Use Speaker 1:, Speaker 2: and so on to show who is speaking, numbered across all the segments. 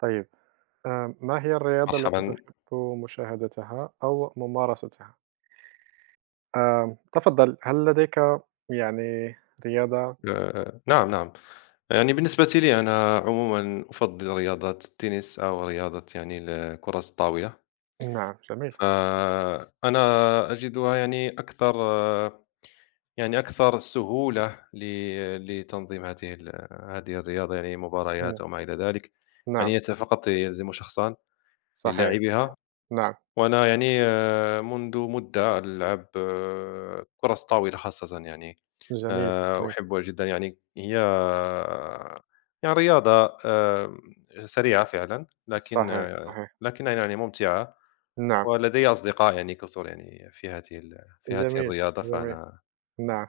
Speaker 1: طيب، ما هي الرياضة التي
Speaker 2: مرحبًا،
Speaker 1: تحب مشاهدتها أو ممارستها؟ تفضّل، هل لديك يعني رياضة
Speaker 2: نعم، نعم. يعني بالنسبة لي أنا عمومًا أفضّل رياضة التنس أو رياضة يعني كرة الطاولة،
Speaker 1: نعم، جميل،
Speaker 2: فأنا أجدها يعني أكثر يعني أكثر سهولة لتنظيم هذه الرياضة، يعني
Speaker 1: نعم،
Speaker 2: مباريات أو ما إلى ذلك.
Speaker 1: نعم،
Speaker 2: يعني أنت فقط يلزم شخصان
Speaker 1: صحيح،
Speaker 2: للاعبها،
Speaker 1: نعم،
Speaker 2: وأنا يعني منذ مدة ألعب كرة الطاولة خاصةً يعني.
Speaker 1: جميل، جميل،
Speaker 2: أحبها جدًا يعني هي يعني رياضة سريعة فعلًا، لكن
Speaker 1: صحيح، صحيح،
Speaker 2: لكنها يعني ممتعة.
Speaker 1: نعم،
Speaker 2: ولدي أصدقاء يعني كثر يعني في هذه
Speaker 1: جميل،
Speaker 2: الرياضة.
Speaker 1: جميل،
Speaker 2: فأنا
Speaker 1: نعم،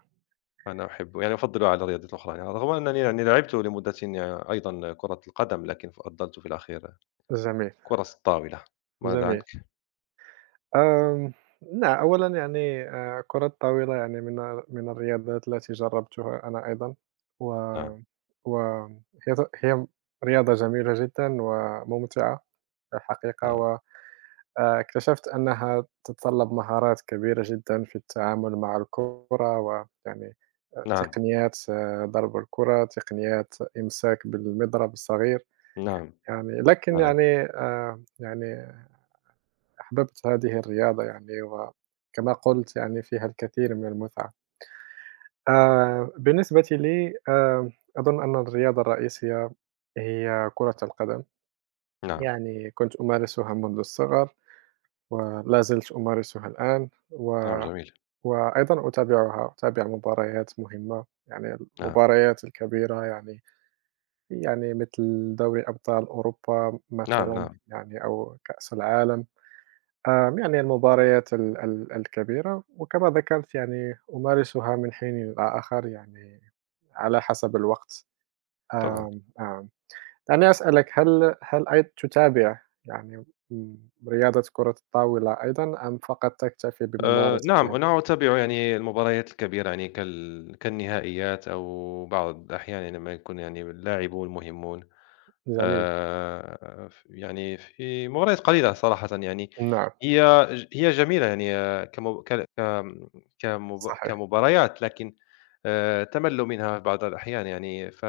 Speaker 2: فأنا أحب يعني أفضّلها على الرياضات الأخرى، يعني رغم أنني يعني لعبت لمدة يعني أيضًا كرة القدم، لكن فضّلت في الأخير
Speaker 1: جميل،
Speaker 2: كرة الطاولة. ماذا
Speaker 1: جميل.
Speaker 2: عنك؟
Speaker 1: آمم، أولًا يعني كرة الطاولة يعني من الرياضات التي جرّبتها أنا أيضًا، و
Speaker 2: نعم،
Speaker 1: و هي رياضة جميلة جدًا وممتعة في الحقيقة،
Speaker 2: نعم،
Speaker 1: و اكتشفت أنها تتطلب مهارات كبيرة جدًا في التعامل مع الكرة، ويعني
Speaker 2: نعم،
Speaker 1: تقنيات ضرب الكرة، تقنيات إمساك بالمضرب الصغير،
Speaker 2: نعم،
Speaker 1: يعني لكن
Speaker 2: فعلًا.
Speaker 1: يعني يعني أحببت هذه الرياضة يعني، وكما قُلت يعني فيها الكثير من المتعة. بالنسبة لي أظن أن الرياضة الرئيسية هي كرة القدم،
Speaker 2: نعم،
Speaker 1: يعني كنت أمارسها منذ الصغر، ولا زلت أمارسها الآن،
Speaker 2: نعم جميل،
Speaker 1: وأيضًا أتابعها، أتابع مباريات مهمة، يعني
Speaker 2: نعم،
Speaker 1: المباريات الكبيرة يعني مثل دوري أبطال أوروبا
Speaker 2: نعم،
Speaker 1: مثلًا
Speaker 2: نعم،
Speaker 1: يعني أو كأس العالم. يعني المباريات ال ال الكبيرة، وكما ذكرت يعني أمارسها من حين إلى آخر يعني على حسب الوقت.
Speaker 2: طبعًا.
Speaker 1: آمم، آمم، دعني أسألك هل أي تتابع يعني م رياضة كرة الطاولة أيضًا أم فقط تكتفي
Speaker 2: نعم،
Speaker 1: بممارستها؟
Speaker 2: أنا أتابع يعني المباريات الكبيرة يعني كالنهائيات أو بعض الأحيان لما يكون يعني اللاعبون مهمون.
Speaker 1: جميل،
Speaker 2: ف يعني في مباريات قليلة صراحةً يعني.
Speaker 1: نعم،
Speaker 2: هي جميلة يعني آه، كمب ك كم كمب
Speaker 1: صحيح،
Speaker 2: كمباريات، لكن تَمَلُّ منها بعض الأحيان يعني.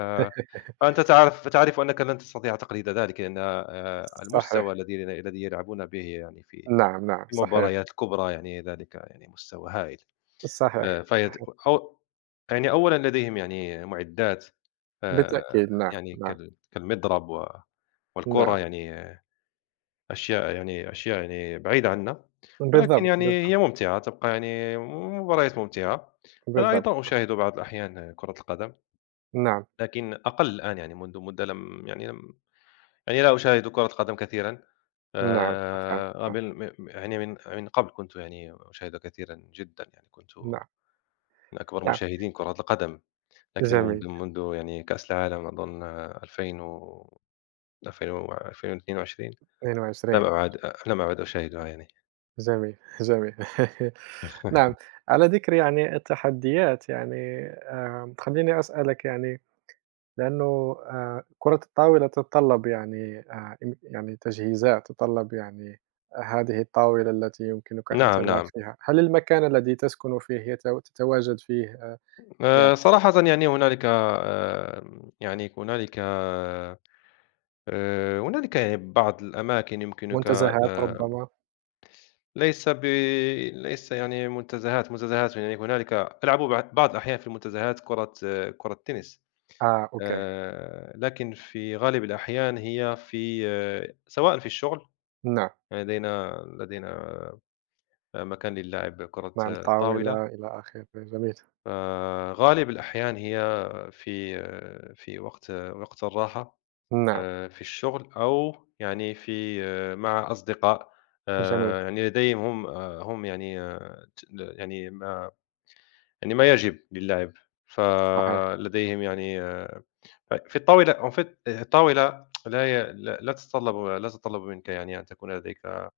Speaker 2: فأنت تعرف أنك لن تستطيع تقليد ذلك، لأن المستوى
Speaker 1: صحيح،
Speaker 2: الذي يلعبون به يعني في
Speaker 1: نعم، نعم،
Speaker 2: في
Speaker 1: صحيح،
Speaker 2: المباريات الكبرى يعني ذلك يعني مستوى هائل.
Speaker 1: صحيح،
Speaker 2: فهي ت
Speaker 1: صحيح،
Speaker 2: أو يعني أولًا لديهم يعني مُعدات آآ،
Speaker 1: بالتأكيد، نعم،
Speaker 2: يعني
Speaker 1: نعم،
Speaker 2: كالمضرب و
Speaker 1: نعم،
Speaker 2: والكرة يعني أشياء يعني أشياء يعني بعيدة عنا، ولكن
Speaker 1: بالضبط،
Speaker 2: يعني
Speaker 1: بالضبط،
Speaker 2: هي ممتعة، تبقى يعني مباريات ممتعة. أنا
Speaker 1: بالضبط،
Speaker 2: أيضًا أشاهد بعض الأحيان كرة القدم،
Speaker 1: نعم،
Speaker 2: لكن أقل الآن يعني منذ مدة لم يعني لم يعني لا أشاهد كرة القدم كثيرًا.
Speaker 1: نعم، أفهم، آه،
Speaker 2: قبل م م يعني من من قبل كنت يعني أشاهدها كثيرًا جدًا، يعني كنت
Speaker 1: نعم، نعم.
Speaker 2: من أكبر مشاهدين كرة القدم، لكن
Speaker 1: جميل،
Speaker 2: منذ يعني كأس العالم أظن 2000 و22
Speaker 1: 22
Speaker 2: لم أعد أشاهدها يعني.
Speaker 1: جميل، جميل. نعم، على ذِكر يعني التحديات يعني خلّيني أسألك يعني لأنه كرة الطاولة تتطلّب يعني يعني تجهيزات، تتطلّب يعني هذه الطاولة التي يمكنك أن
Speaker 2: نعم،
Speaker 1: تلعب
Speaker 2: نعم.
Speaker 1: فيها، هل المكان الذي تسكن فيه تتواجد فيه
Speaker 2: صراحةً يعني هنالك يعني بعض الأماكن يمكنك.
Speaker 1: منتزهات ربما؟
Speaker 2: ليس ب ليس يعني منتزهات، منتزهات يعني هنالك ألعب بعض الأحيان في المنتزهات كرة التنس.
Speaker 1: أوكي،
Speaker 2: لكن في غالب الأحيان هي في سواء في الشغل
Speaker 1: نعم،
Speaker 2: لدينا مكان للعب كرة
Speaker 1: نعم،
Speaker 2: الطاولة.
Speaker 1: طاولة إلى آخره، جميل،
Speaker 2: فغالب الأحيان هي في في وقت الراحة،
Speaker 1: نعم،
Speaker 2: في الشغل أو يعني في مع أصدقاء
Speaker 1: جميل،
Speaker 2: يعني لديهم هم هم يعني آه، ت يعني ما يجب للعب،
Speaker 1: صحيح.
Speaker 2: فلديهم يعني في الطاولة en fait الطاولة لا تتطلب لا تتطلب منك يعني أن تكون لديك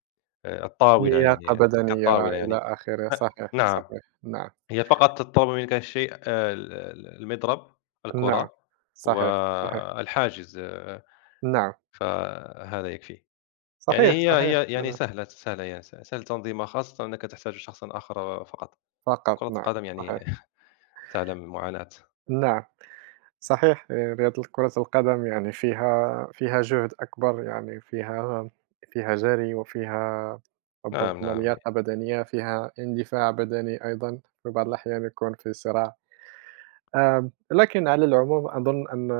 Speaker 2: الطاولة
Speaker 1: لياقة
Speaker 2: يعني تلك
Speaker 1: بدنية
Speaker 2: الطاولة
Speaker 1: إلى
Speaker 2: يعني
Speaker 1: آخره،
Speaker 2: أ
Speaker 1: صحيح،
Speaker 2: نعم.
Speaker 1: صحيح، نعم،
Speaker 2: هي فقط تتطلب منك الشيء المضرب،
Speaker 1: نعم،
Speaker 2: الكرة
Speaker 1: صحيح، صحيح،
Speaker 2: والحاجز
Speaker 1: نعم،
Speaker 2: فهذا يكفي. يعني
Speaker 1: صحيح،
Speaker 2: هي
Speaker 1: صحيح،
Speaker 2: هي يعني
Speaker 1: أنا
Speaker 2: سهلة يعني سهل تنظيمها، خاصة أنك تحتاج شخصًا آخر فقط. كرة
Speaker 1: فقط نعم،
Speaker 2: القدم يعني
Speaker 1: صحيح،
Speaker 2: تعلم معاناة.
Speaker 1: نعم، صحيح، رياضة كرة القدم يعني فيها جهد أكبر، يعني فيها جري وفيها
Speaker 2: نعم،
Speaker 1: ربما
Speaker 2: نعم،
Speaker 1: لياقة بدنية، فيها اندفاع بدني أيضا، في بعض الأحيان يكون في صراع، لكن على العموم أظن أن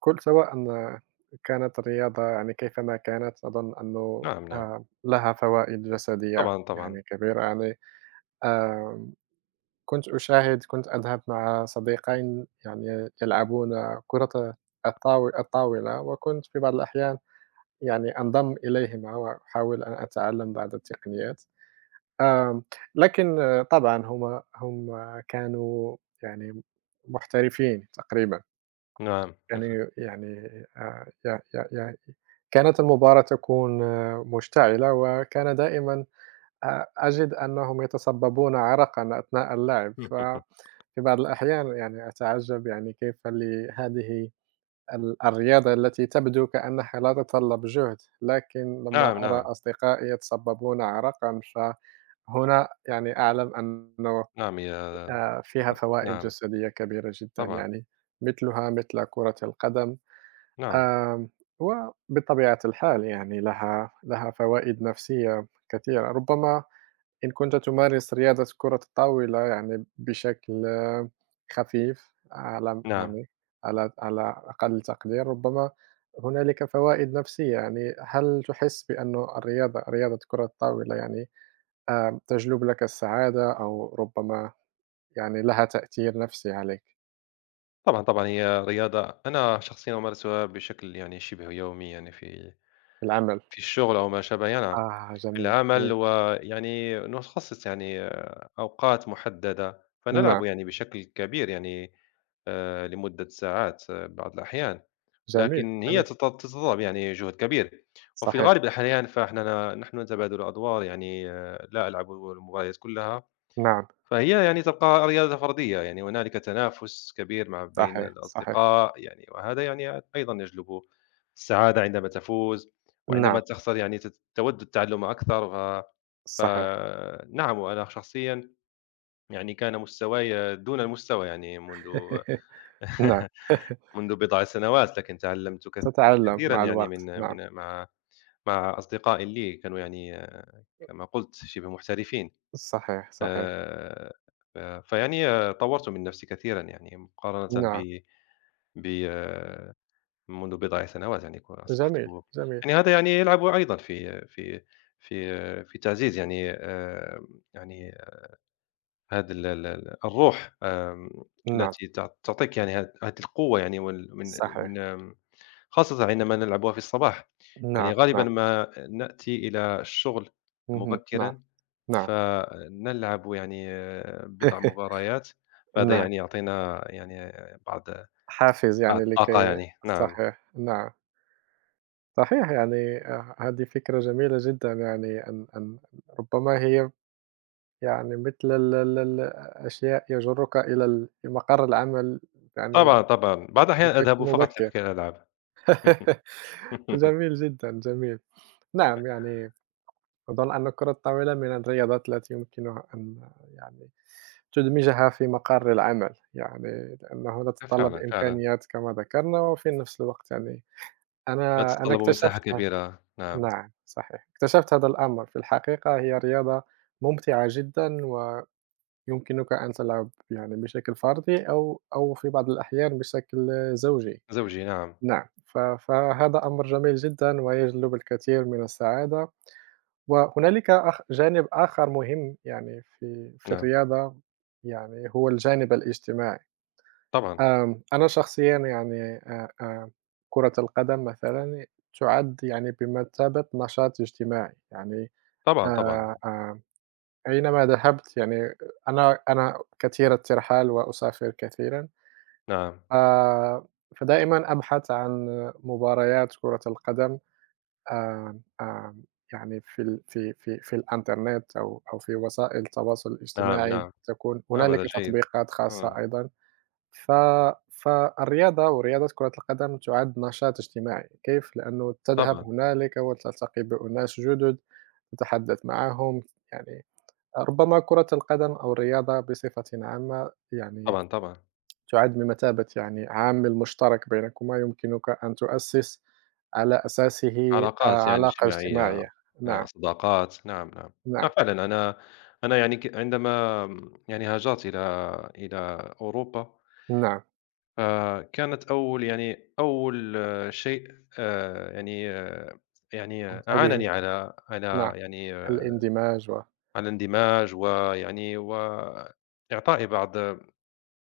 Speaker 1: كل سواء أن كانت الرياضة يعني كيفما كانت أظن أنه
Speaker 2: نعم، نعم. نعم.
Speaker 1: لها فوائد جسدية
Speaker 2: طبعًا، طبعًا،
Speaker 1: يعني كبيرة يعني آم، كنت أذهب مع صديقين يعني يلعبون كرة الطاولة وكنت في بعض الأحيان يعني أنضم إليهما وأحاول أن أتعلم بعض التقنيات آم، لكن طبعا هم كانوا يعني محترفين تقريبا
Speaker 2: نعم،
Speaker 1: يعني ي ي ي كانت المباراة تكون مشتعلة، وكان دائمًا أجد أنهم يتسببون عرقًا أثناء اللعب،
Speaker 2: إمم، إمم، إمم،
Speaker 1: ففي بعض الأحيان يعني أتعجب يعني كيف لهذه الرياضة التي تبدو كأنها لا تتطلب جهد، لكن لما
Speaker 2: نعم،
Speaker 1: أرى
Speaker 2: نعم،
Speaker 1: أصدقائي يتسببون عرقًا، فهنا يعني أعلم أنه
Speaker 2: نعم هي
Speaker 1: فيها فوائد
Speaker 2: نعم،
Speaker 1: جسدية كبيرة جدًا
Speaker 2: طبعًا،
Speaker 1: يعني، مثلها مثل كرة القدم.
Speaker 2: نعم،
Speaker 1: آمم، وبطبيعة الحال يعني لها فوائد نفسية كثيرة، ربما إن كنت تمارس رياضة كرة الطاولة يعني بشكل خفيف على
Speaker 2: نعم،
Speaker 1: يعني على أقل تقدير، ربما هنالك فوائد نفسية، يعني هل تحس بأنه رياضة كرة الطاولة يعني تجلب لك السعادة أو ربما يعني لها تأثير نفسي عليك
Speaker 2: طبعًا، طبعًا هي رياضة أنا شخصيًا أمارسها بشكل يعني شبه يومي يعني في
Speaker 1: في العمل؟
Speaker 2: في الشغل أو ما شابه، يعني نعم. في
Speaker 1: جميل،
Speaker 2: العمل
Speaker 1: جميل.
Speaker 2: ويعني نخصص يعني أوقات محددة،
Speaker 1: نعم،
Speaker 2: فنلعب يعني بشكل كبير يعني لمدة ساعات بعض الأحيان.
Speaker 1: جميل،
Speaker 2: لكن هي
Speaker 1: جميل،
Speaker 2: تتطلب يعني جهد كبير، وفي
Speaker 1: صحيح.
Speaker 2: غالب الأحيان نحن نتبادل الأدوار يعني لا ألعب المباريات كلها،
Speaker 1: نعم،
Speaker 2: فهي يعني تبقى رياضة فردية، يعني هنالك تنافس كبير مع بين
Speaker 1: صحيح، صحيح.
Speaker 2: الأصدقاء يعني وهذا يعني أيضا يجلب السعادة عندما تفوز، وعندما
Speaker 1: نعم،
Speaker 2: تخسر يعني تود التعلم أكثر ف
Speaker 1: صحيح.
Speaker 2: فنعم أنا شخصيا يعني كان مستواي دون المستوى يعني منذ
Speaker 1: نعم،
Speaker 2: منذ بضع سنوات، لكن تعلّمت
Speaker 1: تتعلم
Speaker 2: كثيرًا
Speaker 1: مع
Speaker 2: يعني
Speaker 1: الوقت،
Speaker 2: من
Speaker 1: نعم.
Speaker 2: من مع مع أصدقاء لي كانوا يعني كما قُلت شِبه محترفين.
Speaker 1: صحيح، صحيح.
Speaker 2: آآ، ف فيعني طوّرت من نفسي كثيرًا يعني مقارنةً
Speaker 1: نعم،
Speaker 2: ب منذ بضع سنوات يعني أصبحت
Speaker 1: جميل، جميل.
Speaker 2: يعني هذا يعني يلعب أيضًا في في تعزيز يعني يعني هذا ال ال ال الروح
Speaker 1: نعم،
Speaker 2: التي تعطيك يعني هذه القوة يعني من من
Speaker 1: صحيح.
Speaker 2: خاصةً عندما نلعبها في الصباح. يعني
Speaker 1: نعم،
Speaker 2: غالبًا
Speaker 1: نعم.
Speaker 2: ما نأتي إلى الشغل
Speaker 1: اهم، نعم،
Speaker 2: مبكرًا،
Speaker 1: نعم.
Speaker 2: فنلعب يعني بضع مباريات، فهذا
Speaker 1: نعم،
Speaker 2: يعني يعطينا يعني بعض
Speaker 1: حافز
Speaker 2: بعض
Speaker 1: يعني
Speaker 2: الطاقة
Speaker 1: لكي
Speaker 2: يعني، نعم،
Speaker 1: صحيح، نعم. صحيح يعني هذه فكرة جميلة جدًا يعني أن ربما هي يعني مثل ال ال ال أشياء يجرك إلى مقر العمل يعني
Speaker 2: طبعًا، طبعًا، بعض الأحيان
Speaker 1: بشكل
Speaker 2: أذهب فقط
Speaker 1: مبكر.
Speaker 2: لكي ألعب.
Speaker 1: جميل جدًا، جميل. نعم، يعني أظن أن الكرة الطاولة من الرياضات التي يمكنها أن يعني تدمجها في مقر العمل، يعني لأنه لا تتطلب
Speaker 2: فعلًا، فعلًا،
Speaker 1: إمكانيات كما ذكرنا، وفي نفس الوقت يعني
Speaker 2: لا
Speaker 1: أنا
Speaker 2: تتطلب مساحة
Speaker 1: اكتشفت
Speaker 2: كبيرة، نعم،
Speaker 1: نعم، صحيح، اكتشفت هذا الأمر في الحقيقة هي رياضة ممتعة جدًا، ويمكنك أن تلعب يعني بشكل فردي أو في بعض الأحيان بشكل زوجي.
Speaker 2: زوجي نعم،
Speaker 1: نعم، فهذا أمر جميل جدًا ويجلب الكثير من السعادة، وهنالك جانب آخر مهم يعني في
Speaker 2: نعم،
Speaker 1: الرياضة يعني هو الجانب الاجتماعي،
Speaker 2: طبعًا،
Speaker 1: أنا شخصيًا يعني كرة القدم مثلًا تُعد يعني بمثابة نشاط اجتماعي، يعني
Speaker 2: طبعًا، طبعًا،
Speaker 1: آآ، آآ، أينما ذهبت يعني أنا كثير الترحال وأسافر كثيرًا،
Speaker 2: نعم،
Speaker 1: آآ، فدائمًا أبحث عن مباريات كرة القدم. آمم، آمم، يعني في في الإنترنت أو في وسائل التواصل
Speaker 2: نعم،
Speaker 1: الاجتماعي
Speaker 2: نعم،
Speaker 1: تكون
Speaker 2: نعم،
Speaker 1: هنالك
Speaker 2: هذا جيد،
Speaker 1: تطبيقات خاصة
Speaker 2: نعم،
Speaker 1: أيضًا، ف فالرياضة ورياضة كرة القدم تُعد نشاط اجتماعي، كيف؟ لأنه تذهب
Speaker 2: طبعًا،
Speaker 1: هنالك وتلتقي بأناس جُدد، تتحدث معهم، يعني ربما كرة القدم أو الرياضة بصفةٍ عامة يعني
Speaker 2: طبعًا، طبعًا.
Speaker 1: تعد بمثابة يعني عامل مشترك بينكما يمكنك أن تؤسس على أساسه
Speaker 2: علاقات يعني
Speaker 1: علاقة
Speaker 2: اجتماعية،
Speaker 1: اجتماعية. نعم،
Speaker 2: صداقات، نعم، نعم.
Speaker 1: نعم،
Speaker 2: فعلًا أنا أنا يعني ك عندما يعني هاجرت إلى إلى أوروبا،
Speaker 1: نعم،
Speaker 2: فكانت أول يعني أول شيء آآ، يعني آآ، يعني
Speaker 1: قمت به،
Speaker 2: أعانني على على
Speaker 1: نعم،
Speaker 2: يعني
Speaker 1: الاندماج و
Speaker 2: على الاندماج ويعني وإعطائي بعض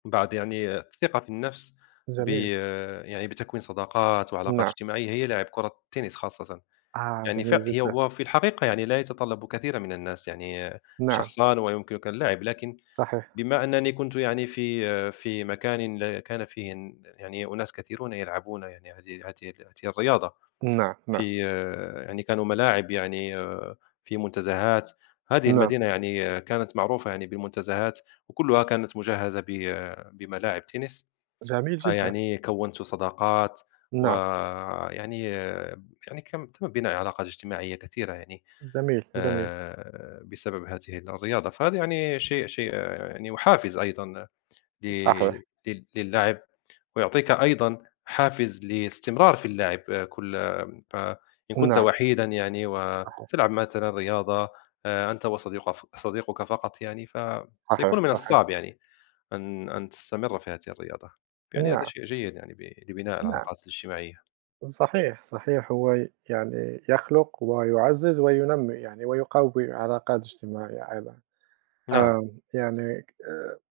Speaker 2: بعض يعني الثقة في النفس ب
Speaker 1: جميل،
Speaker 2: يعني بتكوين صداقات وعلاقات
Speaker 1: نعم،
Speaker 2: اجتماعية هي لعب كرة التنس خاصةً. يعني
Speaker 1: جميل
Speaker 2: هي
Speaker 1: جدًا،
Speaker 2: وفي الحقيقة يعني لا يتطلّب كثيرًا من الناس، يعني
Speaker 1: نعم،
Speaker 2: شخصان ويمكنك اللعب، لكن
Speaker 1: صحيح،
Speaker 2: بما أنني كنت يعني في في مكان كان فيه يعني أناس كثيرون يلعبون يعني هذه الرياضة.
Speaker 1: نعم، نعم،
Speaker 2: في يعني كانوا ملاعب يعني في منتزهات، هذه
Speaker 1: نعم،
Speaker 2: المدينة يعني كانت معروفة يعني بالمنتزهات، وكلها كانت مجهزة بملاعب تنس.
Speaker 1: جميل جدًا،
Speaker 2: فيعني كوّنت صداقات،
Speaker 1: نعم،
Speaker 2: ويعني يعني كان تم بناء علاقات اجتماعية كثيرة يعني.
Speaker 1: جميل، جميل،
Speaker 2: بسبب هذه الرياضة، فهذا يعني شيء يعني وحافز أيضًا ل
Speaker 1: صحيح،
Speaker 2: لل للعب، ويعطيك أيضًا حافز للاستمرار في اللعب آه، كل آه، فإن كنت
Speaker 1: نعم،
Speaker 2: وحيدًا يعني
Speaker 1: صحيح،
Speaker 2: وتلعب مثلًا رياضة أنت وصديق صديقك فقط يعني،
Speaker 1: صحيح،
Speaker 2: فسيكون من
Speaker 1: صحيح،
Speaker 2: الصعب يعني أن تستمر في هذه الرياضة. يعني هذا
Speaker 1: نعم،
Speaker 2: شيء جيد يعني لبناء
Speaker 1: نعم.
Speaker 2: العلاقات الاجتماعية.
Speaker 1: صحيح، صحيح. هو يعني يخلق ويعزّز وينمّي يعني ويقوي علاقات اجتماعية أيضًا.
Speaker 2: نعم،
Speaker 1: يعني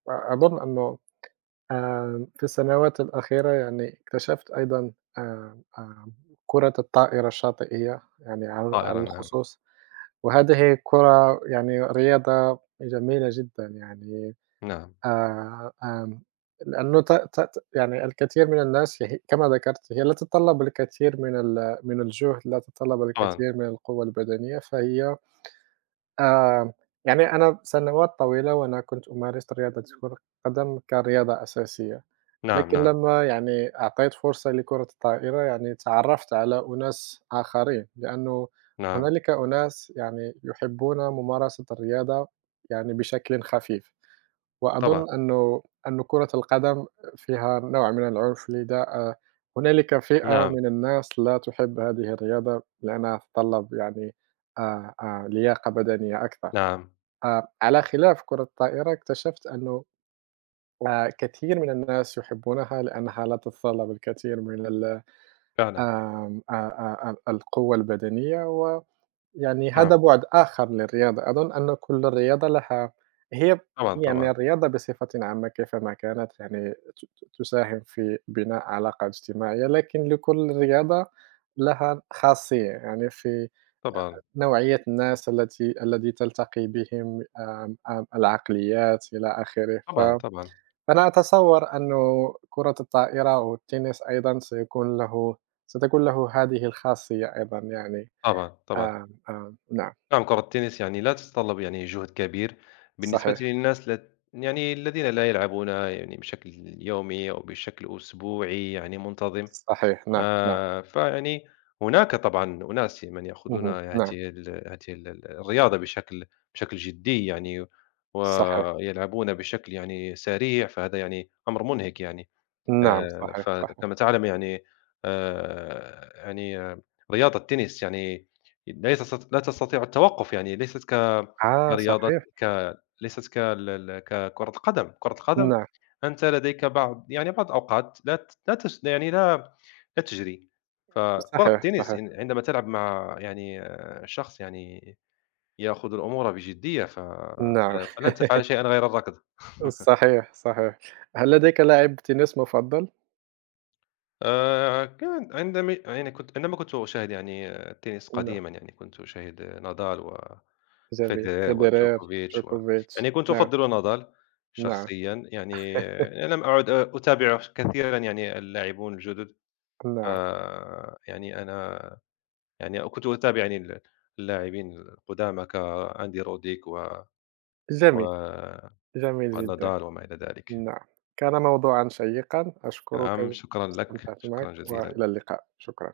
Speaker 1: أظن أنه في السنوات الأخيرة يعني اكتشفت أيضًا آمم، آمم كرة الطائرة الشاطئية يعني على
Speaker 2: طائرة نعم،
Speaker 1: الخصوص، وهذه كرة يعني رياضة جميلة جدًا يعني
Speaker 2: نعم،
Speaker 1: آمم، لأنه ت ت ت يعني الكثير من الناس كما ذكرت هي لا تتطلب الكثير من من الجهد، لا تتطلب
Speaker 2: طبعًا،
Speaker 1: الكثير من القوة البدنية، فهي آآ يعني أنا سنوات طويلة وأنا كنت أمارس رياضة كرة القدم كرياضة أساسية،
Speaker 2: نعم،
Speaker 1: لكن
Speaker 2: نعم،
Speaker 1: لمّا يعني أعطيت فرصة لكرة الطائرة يعني تعرّفت على أناس آخرين، لأنه
Speaker 2: نعم،
Speaker 1: هنالك أناس يعني يحبون ممارسة الرياضة يعني بشكل خفيف.
Speaker 2: طبعًا،
Speaker 1: وأظن أن كرة القدم فيها نوع من العنف لذا هنالك فئة
Speaker 2: نعم،
Speaker 1: من الناس لا تحب هذه الرياضة لأنها تتطلب يعني لياقة بدنية أكثر.
Speaker 2: نعم.
Speaker 1: على خلاف كرة الطائرة اكتشفت أنه كثير من الناس يحبونها لأنها لا تتطلب الكثير من
Speaker 2: فعلًا،
Speaker 1: آمم، القوة البدنية و يعني هذا
Speaker 2: نعم،
Speaker 1: بُعد آخر للرياضة، أظن أن كل رياضة لها هي
Speaker 2: طبعًا، طبعًا،
Speaker 1: يعني الرياضة بصفةٍ عامة كيفما كانت يعني ت ت تساهم في بناء علاقة اجتماعية، لكن لكل رياضة لها خاصية، يعني في
Speaker 2: طبعًا،
Speaker 1: نوعية الناس الذي تلتقي بهم آمم، آمم، العقليات إلى آخره،
Speaker 2: طبعًا، طبعًا،
Speaker 1: فأنا أتصوّر أنه كرة الطائرة والتنس أيضًا سيكون له ستكون له هذه الخاصية أيضًا يعني،
Speaker 2: طبعًا، طبعًا،
Speaker 1: آمم، آمم، نعم،
Speaker 2: نعم كرة التنس يعني لا تتطلب يعني جهد كبير بالنسبة
Speaker 1: صحيح.
Speaker 2: للناس يعني الذين لا يلعبونها يعني بشكل يومي أو بشكل أسبوعي يعني منتظم.
Speaker 1: صحيح، نعم، نعم،
Speaker 2: فيعني هناك طبعًا أناس من يأخذون
Speaker 1: اهم،
Speaker 2: هذه
Speaker 1: نعم،
Speaker 2: ال هذه ال ال الرياضة بشكل جدي يعني،
Speaker 1: صحيح،
Speaker 2: ويلعبون بشكل يعني سريع، فهذا يعني أمر منهك يعني.
Speaker 1: نعم، صحيح، صحيح،
Speaker 2: فكما تعلم يعني يعني رياضة التنس يعني لا تستطيع التوقف، يعني ليست ك كرياضة
Speaker 1: صحيح،
Speaker 2: ك ليست كال ال ككرة القدم. كرة القدم
Speaker 1: نعم،
Speaker 2: أنت لديك بعض يعني بعض الأوقات لا ت لا تس يعني لا تجري. فكرة
Speaker 1: صحيح،
Speaker 2: التنس
Speaker 1: صحيح،
Speaker 2: إن عندما تلعب مع يعني شخص يعني يأخذ الأمور بجدية ف
Speaker 1: نعم،
Speaker 2: فل فلن تفعل شيئًا غير الركض.
Speaker 1: صحيح، صحيح، هل لديك لاعب تنس مفضل؟
Speaker 2: كان عندما يعني كنت أشاهد يعني التنس
Speaker 1: نعم،
Speaker 2: قديمًا يعني كنت أشاهد نادال
Speaker 1: جميل،
Speaker 2: وفيدرر
Speaker 1: فيدرير،
Speaker 2: وجوكوفيتش و
Speaker 1: جوكوفيتش،
Speaker 2: يعني كنت
Speaker 1: نعم،
Speaker 2: أفضّل نادال
Speaker 1: نعم،
Speaker 2: شخصيًا، يعني أنا لم أعد أتابع كثيرًا يعني اللاعبون الجدد.
Speaker 1: نعم،
Speaker 2: يعني أنا يعني كنت أتابع يعني اللاعبين القدامى كأندي روديك و
Speaker 1: جميل،
Speaker 2: و
Speaker 1: جميل جدًا،
Speaker 2: ونادال وما إلى ذلك.
Speaker 1: نعم، كان موضوعًا شيقًا، أشكرك،
Speaker 2: نعم، شكرًا لك،
Speaker 1: استمتعت معك،
Speaker 2: شكرًا جزيلًا.
Speaker 1: وإلى اللقاء، شكرًا.